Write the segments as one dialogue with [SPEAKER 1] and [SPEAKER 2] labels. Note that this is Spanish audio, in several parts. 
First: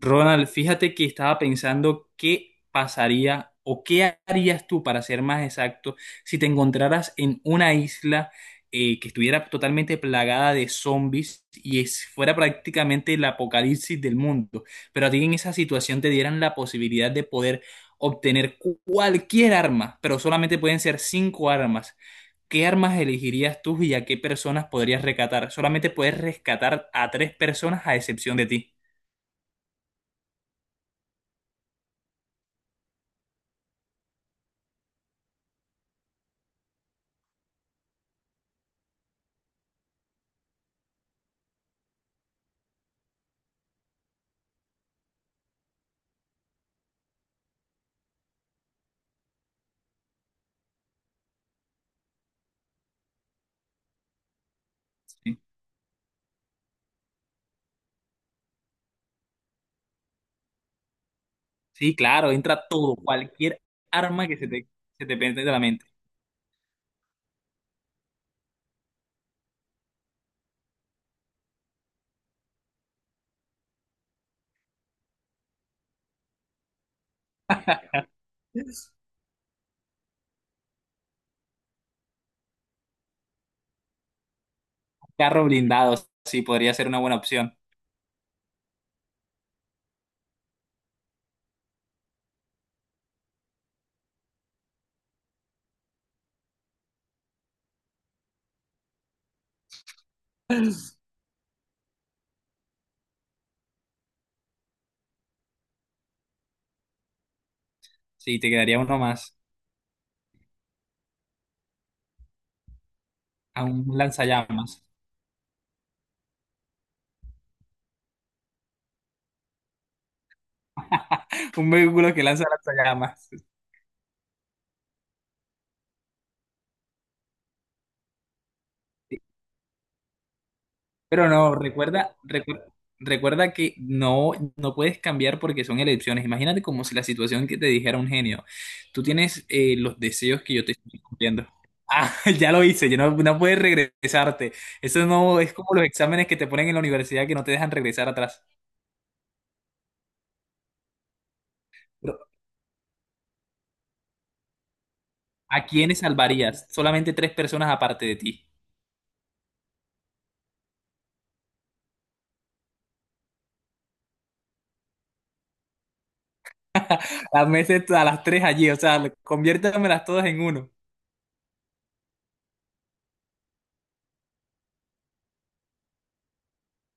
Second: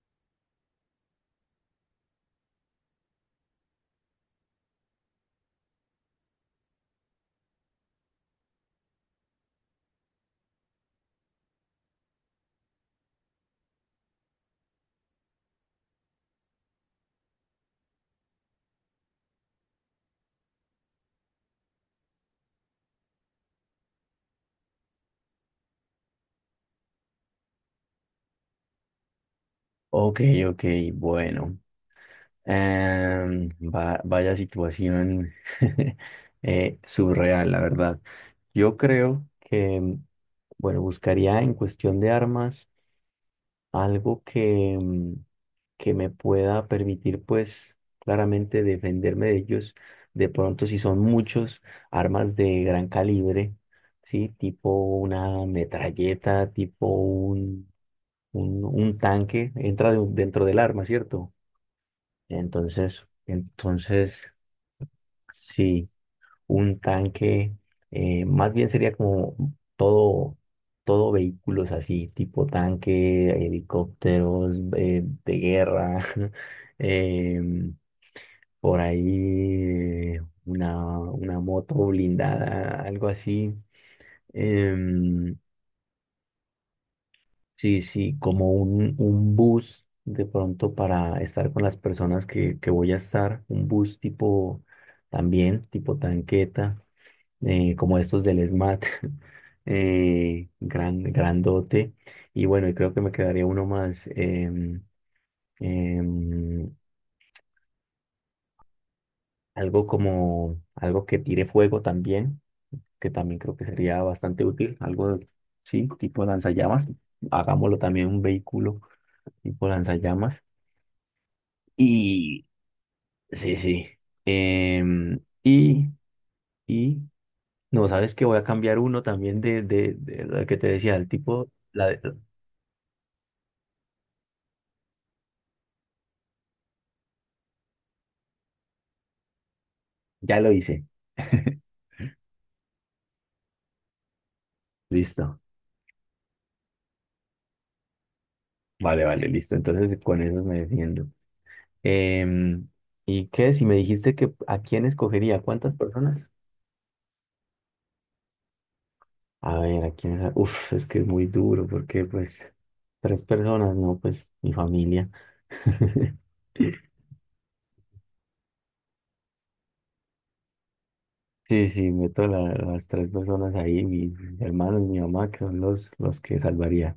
[SPEAKER 1] Ronald, fíjate que estaba pensando qué pasaría o qué harías tú, para ser más exacto, si te encontraras en una isla que estuviera totalmente plagada de zombies fuera prácticamente el apocalipsis del mundo. Pero a ti en esa situación te dieran la posibilidad de poder obtener cualquier arma, pero solamente pueden ser cinco armas. ¿Qué armas elegirías tú y a qué personas podrías rescatar? Solamente puedes rescatar a tres personas a excepción de ti.
[SPEAKER 2] Ok, ok, bueno. Vaya situación surreal, la verdad. Yo creo que, bueno, buscaría en cuestión de armas algo que, que me pueda permitir, pues, claramente defenderme de ellos. De pronto, si son muchos, armas de gran calibre, ¿sí? Tipo
[SPEAKER 1] Sí.
[SPEAKER 2] una metralleta, tipo un tanque, entra dentro del arma, ¿cierto?
[SPEAKER 1] Sí, claro, entra todo,
[SPEAKER 2] Entonces,
[SPEAKER 1] cualquier
[SPEAKER 2] entonces,
[SPEAKER 1] arma que se te pende de la mente.
[SPEAKER 2] sí, un tanque, más bien sería como todo, todo vehículos así, tipo tanque, helicópteros, de guerra, em, por ahí eh, una moto blindada, algo así. em,
[SPEAKER 1] Carro blindado, sí, podría ser una buena opción.
[SPEAKER 2] Sí, sí, como un bus de pronto para estar con las personas que voy a estar, un bus tipo también, tipo tanqueta, como estos del SMAT, eh, grandote. Y bueno, y creo que me quedaría uno más, em,
[SPEAKER 1] Sí, te quedaría uno más,
[SPEAKER 2] algo como algo que tire fuego también, que también creo que
[SPEAKER 1] a un
[SPEAKER 2] sería bastante útil,
[SPEAKER 1] lanzallamas.
[SPEAKER 2] algo, sí, tipo lanzallamas, hagámoslo también un vehículo tipo lanzallamas.
[SPEAKER 1] Un vehículo que lanza
[SPEAKER 2] Y
[SPEAKER 1] lanzallamas.
[SPEAKER 2] Sí, sí. Em, y, y, no, sabes que voy a cambiar uno también de lo que te decía, el
[SPEAKER 1] Pero
[SPEAKER 2] tipo,
[SPEAKER 1] no,
[SPEAKER 2] la, de-
[SPEAKER 1] recuerda, que no, no puedes cambiar porque son elecciones. Imagínate como si la situación que te dijera un genio. Tú tienes los
[SPEAKER 2] ya
[SPEAKER 1] deseos
[SPEAKER 2] lo
[SPEAKER 1] que yo te
[SPEAKER 2] hice.
[SPEAKER 1] estoy cumpliendo. Ah, ya lo hice, ya no, no puedes regresarte. Eso no
[SPEAKER 2] Listo.
[SPEAKER 1] es como los exámenes que te ponen en la universidad que no te dejan regresar atrás.
[SPEAKER 2] Vale, listo. Entonces con eso me defiendo.
[SPEAKER 1] Pero,
[SPEAKER 2] Em, ¿y qué? Si me dijiste que a quién escogería,
[SPEAKER 1] ¿a
[SPEAKER 2] ¿cuántas
[SPEAKER 1] quiénes
[SPEAKER 2] personas?
[SPEAKER 1] salvarías? Solamente tres personas aparte de ti.
[SPEAKER 2] A ver, Uf, es que es muy duro porque pues tres personas, no, pues mi familia.
[SPEAKER 1] Las meses a las tres allí, o sea, conviértamelas todas en uno.
[SPEAKER 2] Sí, sí, meto las tres personas ahí, mis hermanos, mi mamá, que son los que salvaría.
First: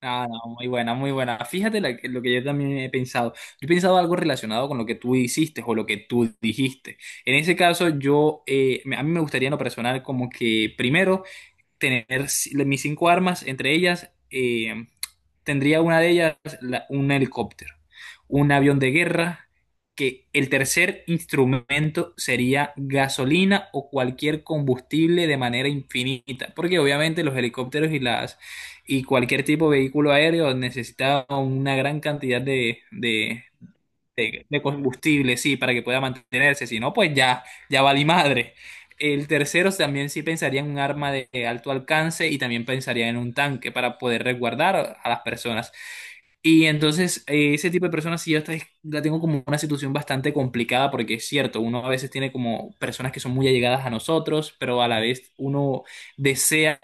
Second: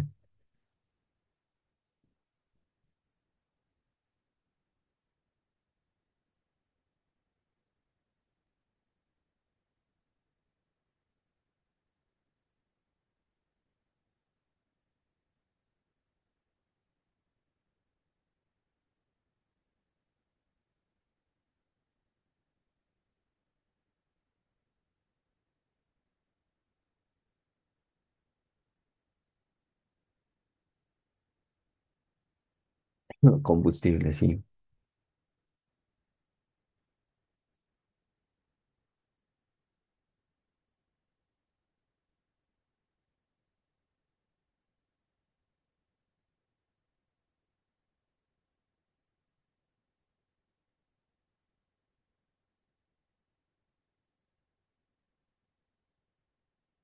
[SPEAKER 1] Ah, no, muy buena, muy buena. Fíjate lo que yo también he pensado. Yo he pensado algo relacionado con lo que tú hiciste o lo que tú dijiste. En ese caso, yo, a mí me gustaría en lo personal como que primero tener mis cinco armas, entre ellas tendría una de ellas un helicóptero, un avión de guerra, que el tercer instrumento sería gasolina o cualquier combustible de manera infinita, porque obviamente los helicópteros y las y cualquier tipo de vehículo aéreo necesita una gran cantidad de, de,
[SPEAKER 2] Combustible, sí,
[SPEAKER 1] de- de combustible, sí, para que pueda mantenerse, si no, pues ya, ya vale madre. El tercero también sí pensaría en un arma de alto alcance y también pensaría en un tanque para poder resguardar a las personas. Y entonces, ese tipo de personas, sí, yo hasta la tengo como una situación bastante complicada, porque es cierto, uno a veces tiene como personas que son muy allegadas a nosotros, pero a la vez uno desea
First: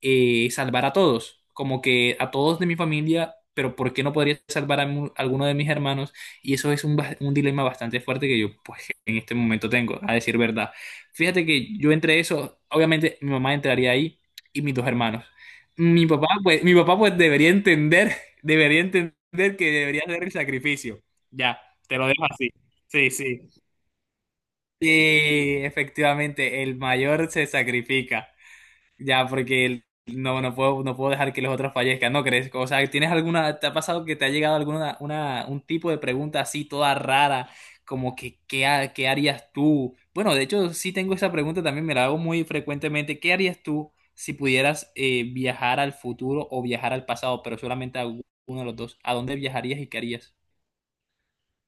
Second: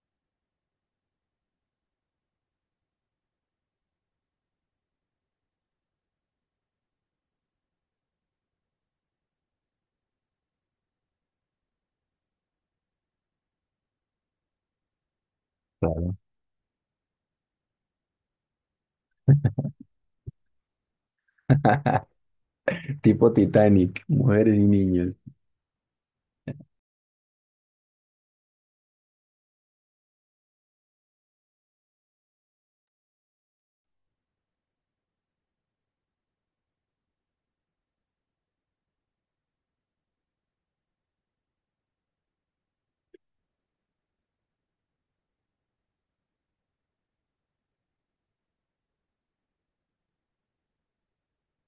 [SPEAKER 1] salvar a todos, como que a todos de mi familia, pero ¿por qué no podría salvar a alguno de mis hermanos? Y eso es un dilema bastante fuerte que yo, pues, en este momento tengo, a decir verdad. Fíjate que yo entre eso, obviamente mi mamá entraría ahí y mis dos hermanos. Mi
[SPEAKER 2] claro.
[SPEAKER 1] papá, pues, mi papá, pues, debería entender. Debería entender que debería hacer el sacrificio. Ya, te lo dejo así. Sí,
[SPEAKER 2] Tipo
[SPEAKER 1] sí.
[SPEAKER 2] Titanic, mujeres y niños.
[SPEAKER 1] Y efectivamente, el mayor se sacrifica. Ya, porque no, no puedo, no puedo dejar que los otros fallezcan, ¿no crees? O sea, ¿tienes alguna, te ha pasado que te ha llegado alguna, una, un tipo de pregunta así toda rara, como que, ¿qué harías tú? Bueno, de hecho, sí tengo esa pregunta también, me la hago muy frecuentemente. ¿Qué harías tú si pudieras viajar al futuro o viajar al pasado, pero solamente a uno de los dos? ¿A dónde viajarías y qué harías?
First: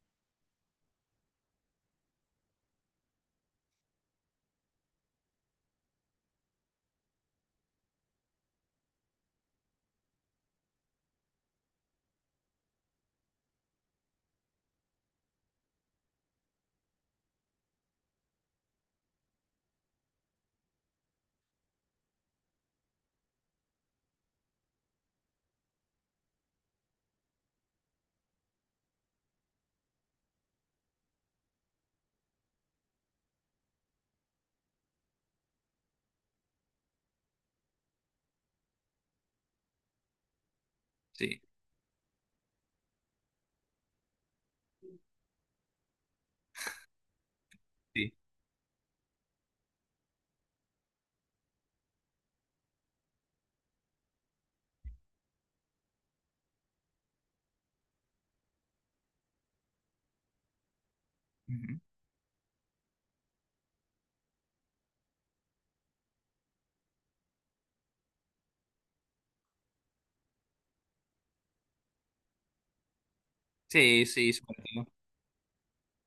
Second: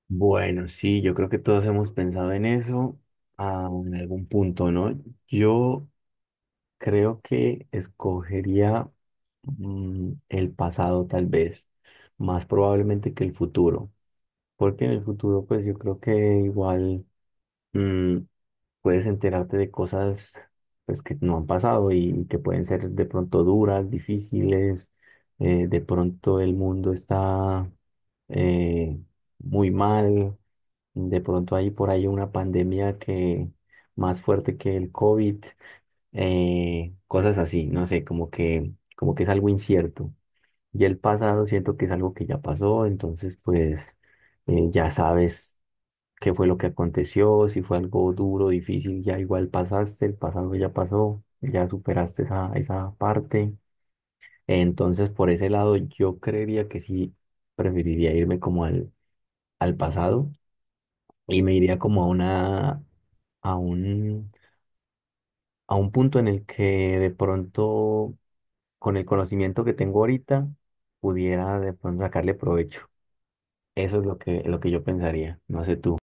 [SPEAKER 2] Bueno, sí, yo creo que todos hemos pensado en eso ah, en algún punto, ¿no? Yo creo que escogería mm, el pasado tal vez, más probablemente que el futuro, porque en el futuro pues yo creo que igual mm, puedes enterarte de cosas pues, que no han pasado y que pueden ser de pronto duras, difíciles, de pronto el mundo está eh, muy mal, de pronto hay por ahí una pandemia que más fuerte que el COVID, cosas así, no sé, como que es algo incierto. Y el
[SPEAKER 1] Sí,
[SPEAKER 2] pasado siento que es algo que ya pasó, entonces pues ya sabes qué fue lo que aconteció, si fue algo
[SPEAKER 1] sí.
[SPEAKER 2] duro, difícil, ya igual pasaste, el pasado ya pasó, ya superaste esa parte. Entonces, por ese lado, yo creería que sí preferiría irme como al pasado y me iría
[SPEAKER 1] Ujú.
[SPEAKER 2] como a una, a un, a un punto en el que de pronto, con el conocimiento que tengo ahorita, pudiera de pronto sacarle provecho. Eso es
[SPEAKER 1] Sí, sí, sí.
[SPEAKER 2] lo que yo pensaría. No sé tú.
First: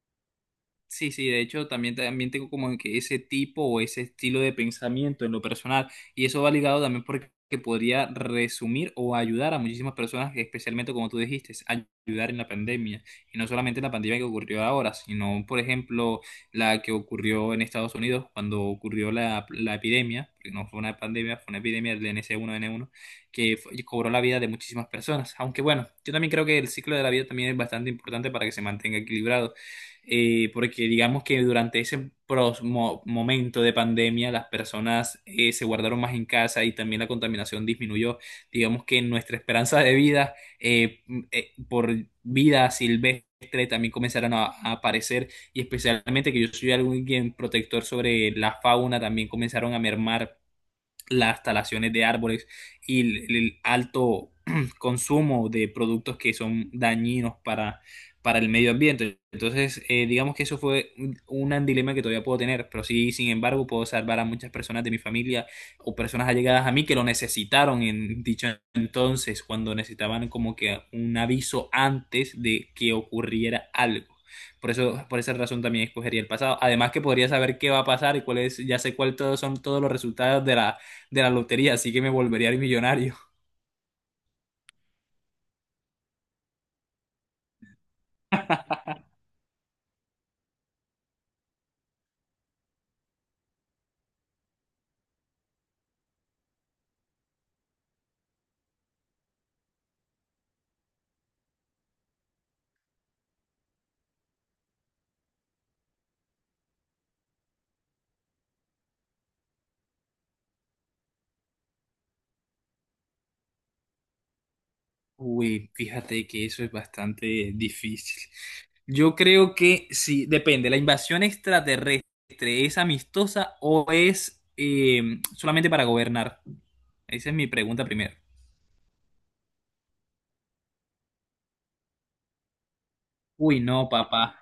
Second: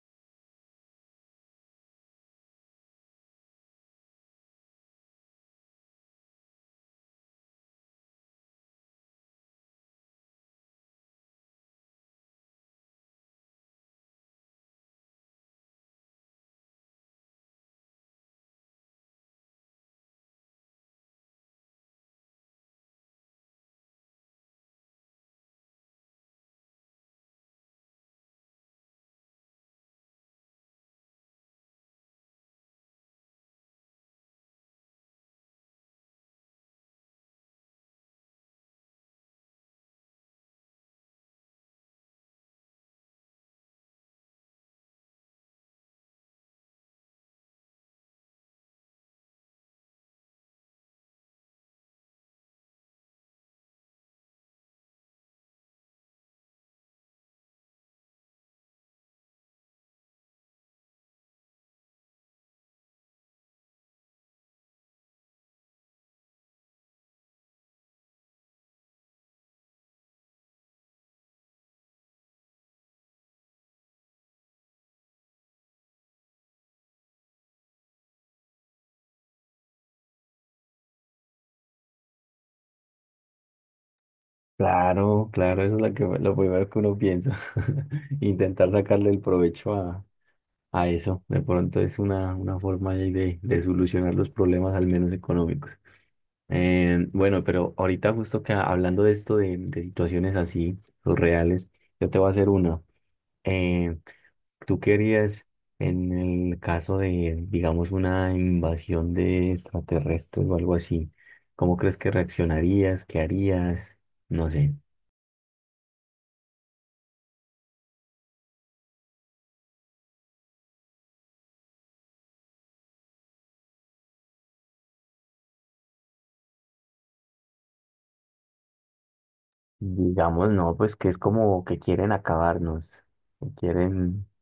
[SPEAKER 1] Sí, sí, de hecho también, también tengo como que ese tipo o ese estilo de pensamiento en lo personal y eso va ligado también porque podría resumir o ayudar a muchísimas personas, especialmente como tú dijiste, ayudar en la pandemia y no solamente en la pandemia que ocurrió ahora, sino por ejemplo la que ocurrió en Estados Unidos cuando ocurrió la epidemia, que no fue una pandemia, fue una epidemia del NC1N1 cobró la vida de muchísimas personas, aunque bueno, yo también creo que el ciclo de la vida también es bastante importante para que se mantenga equilibrado. Porque digamos que durante ese momento de pandemia las personas se guardaron más en casa y también la contaminación disminuyó. Digamos que nuestra esperanza de vida por vida silvestre también comenzaron a aparecer y especialmente que yo soy alguien protector sobre la fauna, también comenzaron a mermar las talaciones de árboles y el alto consumo de productos que son dañinos para el medio ambiente. Entonces, digamos que eso fue un dilema que todavía puedo tener, pero sí, sin embargo, puedo salvar a muchas personas de mi familia o personas allegadas a mí que lo necesitaron en dicho entonces, cuando necesitaban como que un aviso antes de que ocurriera algo. Por eso, por esa razón también escogería el pasado. Además que podría saber qué va a pasar y cuáles, ya sé cuáles todos son todos los resultados de la lotería, así que me volvería millonario.
[SPEAKER 2] Claro, claro, eso es lo que, lo primero que uno piensa. Intentar sacarle el provecho a eso. De pronto es una forma ahí de solucionar los problemas, al menos económicos. Bueno, pero ahorita justo que hablando de esto, de situaciones así, los reales, yo te voy a hacer una. Eh, ¿Tú querías, en el caso de, digamos, una invasión de extraterrestres o algo así, cómo crees que reaccionarías? ¿Qué harías? No sé.
[SPEAKER 1] Uy, fíjate que eso es bastante difícil. Yo creo que sí, depende, la invasión extraterrestre es amistosa o es solamente para gobernar. Esa es mi pregunta primero.
[SPEAKER 2] Digamos, no, pues que es como que quieren acabarnos, que
[SPEAKER 1] Uy, no,
[SPEAKER 2] quieren,
[SPEAKER 1] papá.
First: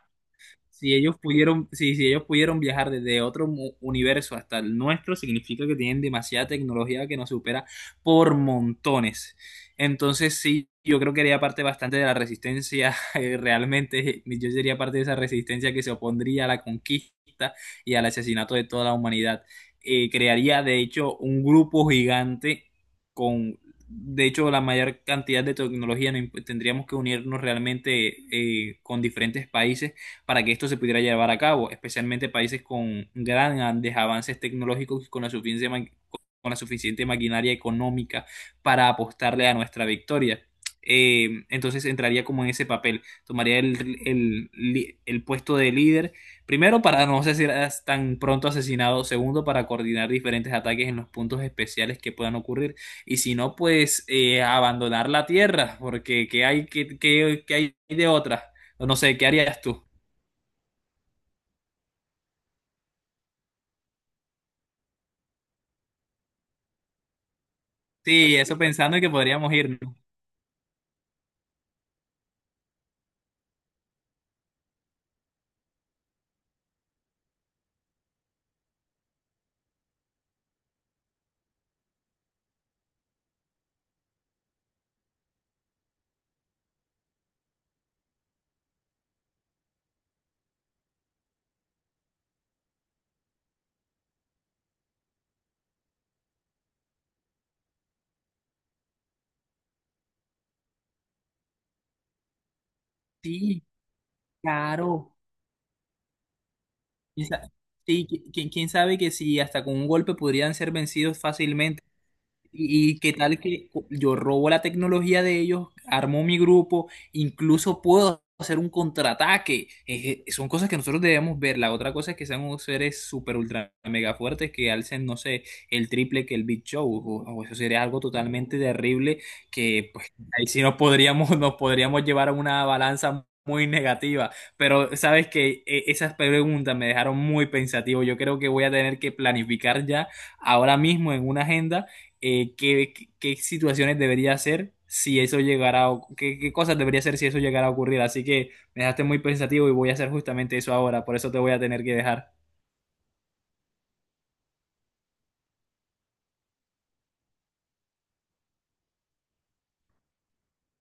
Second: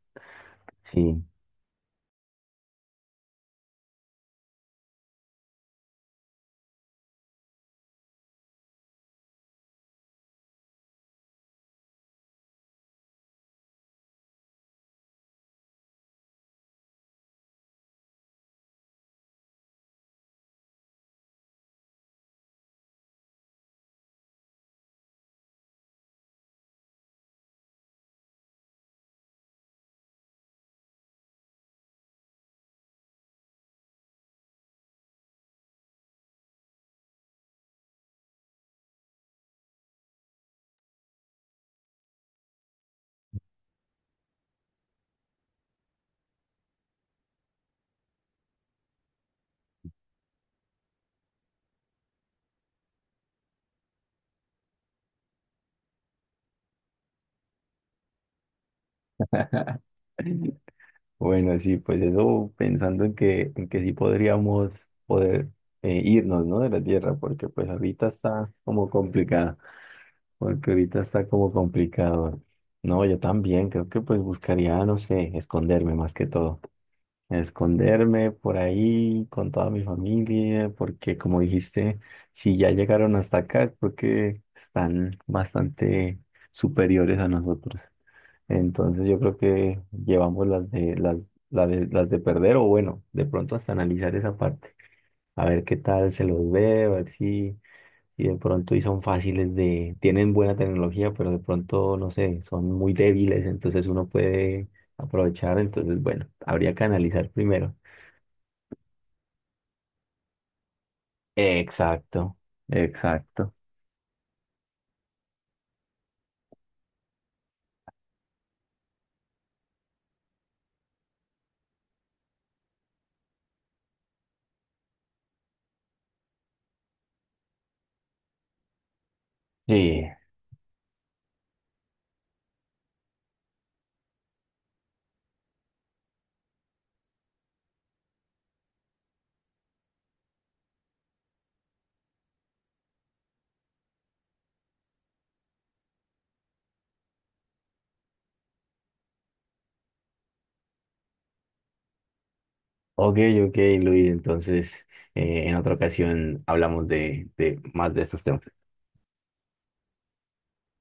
[SPEAKER 1] Si ellos
[SPEAKER 2] sí.
[SPEAKER 1] pudieron, si, si ellos pudieron viajar desde otro universo hasta el nuestro, significa que tienen demasiada tecnología que nos supera por montones. Entonces, sí, yo creo que haría parte bastante de la resistencia, realmente, yo sería parte de esa resistencia que se opondría a la conquista y al asesinato de toda la humanidad. Crearía, de hecho, un grupo gigante con, de hecho, la mayor cantidad de tecnología. No imp- Tendríamos que unirnos realmente con diferentes países para que esto se pudiera llevar a cabo, especialmente países con grandes avances tecnológicos y con la suficiente maquinaria económica para apostarle a nuestra victoria. Entonces entraría como en ese papel, tomaría el puesto de líder, primero para no ser tan pronto asesinado, segundo para coordinar diferentes ataques en los puntos especiales que puedan ocurrir y si no, pues abandonar la tierra, porque ¿qué hay de otra? No sé, ¿qué harías tú?
[SPEAKER 2] Bueno, sí, pues eso pensando en en que sí podríamos poder irnos, ¿no? De la Tierra, porque pues ahorita
[SPEAKER 1] Sí,
[SPEAKER 2] está
[SPEAKER 1] eso
[SPEAKER 2] como
[SPEAKER 1] pensando que podríamos
[SPEAKER 2] complicado,
[SPEAKER 1] irnos.
[SPEAKER 2] porque ahorita está como complicado. No, yo también creo que pues buscaría, no sé, esconderme más que todo, a esconderme por ahí con toda mi familia, porque como dijiste, si ya llegaron hasta acá es porque están bastante superiores a nosotros. Entonces yo creo que llevamos las de perder o bueno, de pronto hasta analizar esa parte, a ver qué tal se los ve, a ver si, si de pronto y son fáciles de, tienen buena tecnología, pero de pronto, no sé, son muy débiles,
[SPEAKER 1] Sí,
[SPEAKER 2] entonces uno puede
[SPEAKER 1] claro.
[SPEAKER 2] aprovechar, entonces bueno, habría que
[SPEAKER 1] Quién
[SPEAKER 2] analizar
[SPEAKER 1] sa-
[SPEAKER 2] primero.
[SPEAKER 1] Sí, quién sabe que si hasta con un golpe podrían ser vencidos fácilmente.
[SPEAKER 2] Exacto,
[SPEAKER 1] Y qué tal
[SPEAKER 2] exacto.
[SPEAKER 1] que yo robo la tecnología de ellos, armo mi grupo, incluso puedo hacer un contraataque. Es que son cosas que nosotros debemos ver. La otra cosa es que sean unos seres super ultra mega fuertes que alcen, no sé, el triple que el Big Show. O eso sería algo totalmente terrible que
[SPEAKER 2] Sí,
[SPEAKER 1] pues ahí sí nos podríamos, nos podríamos llevar a una balanza muy negativa. Pero sabes que esas preguntas me dejaron muy pensativo. Yo creo que voy a tener que planificar ya ahora mismo en una agenda qué situaciones debería hacer si eso llegara a, qué cosas debería hacer si eso llegara a ocurrir. Así que me dejaste muy pensativo y voy a hacer justamente eso ahora, por eso te voy a tener que dejar.
[SPEAKER 2] ok, ok, Luis. Entonces, en otra ocasión hablamos de más de estos temas.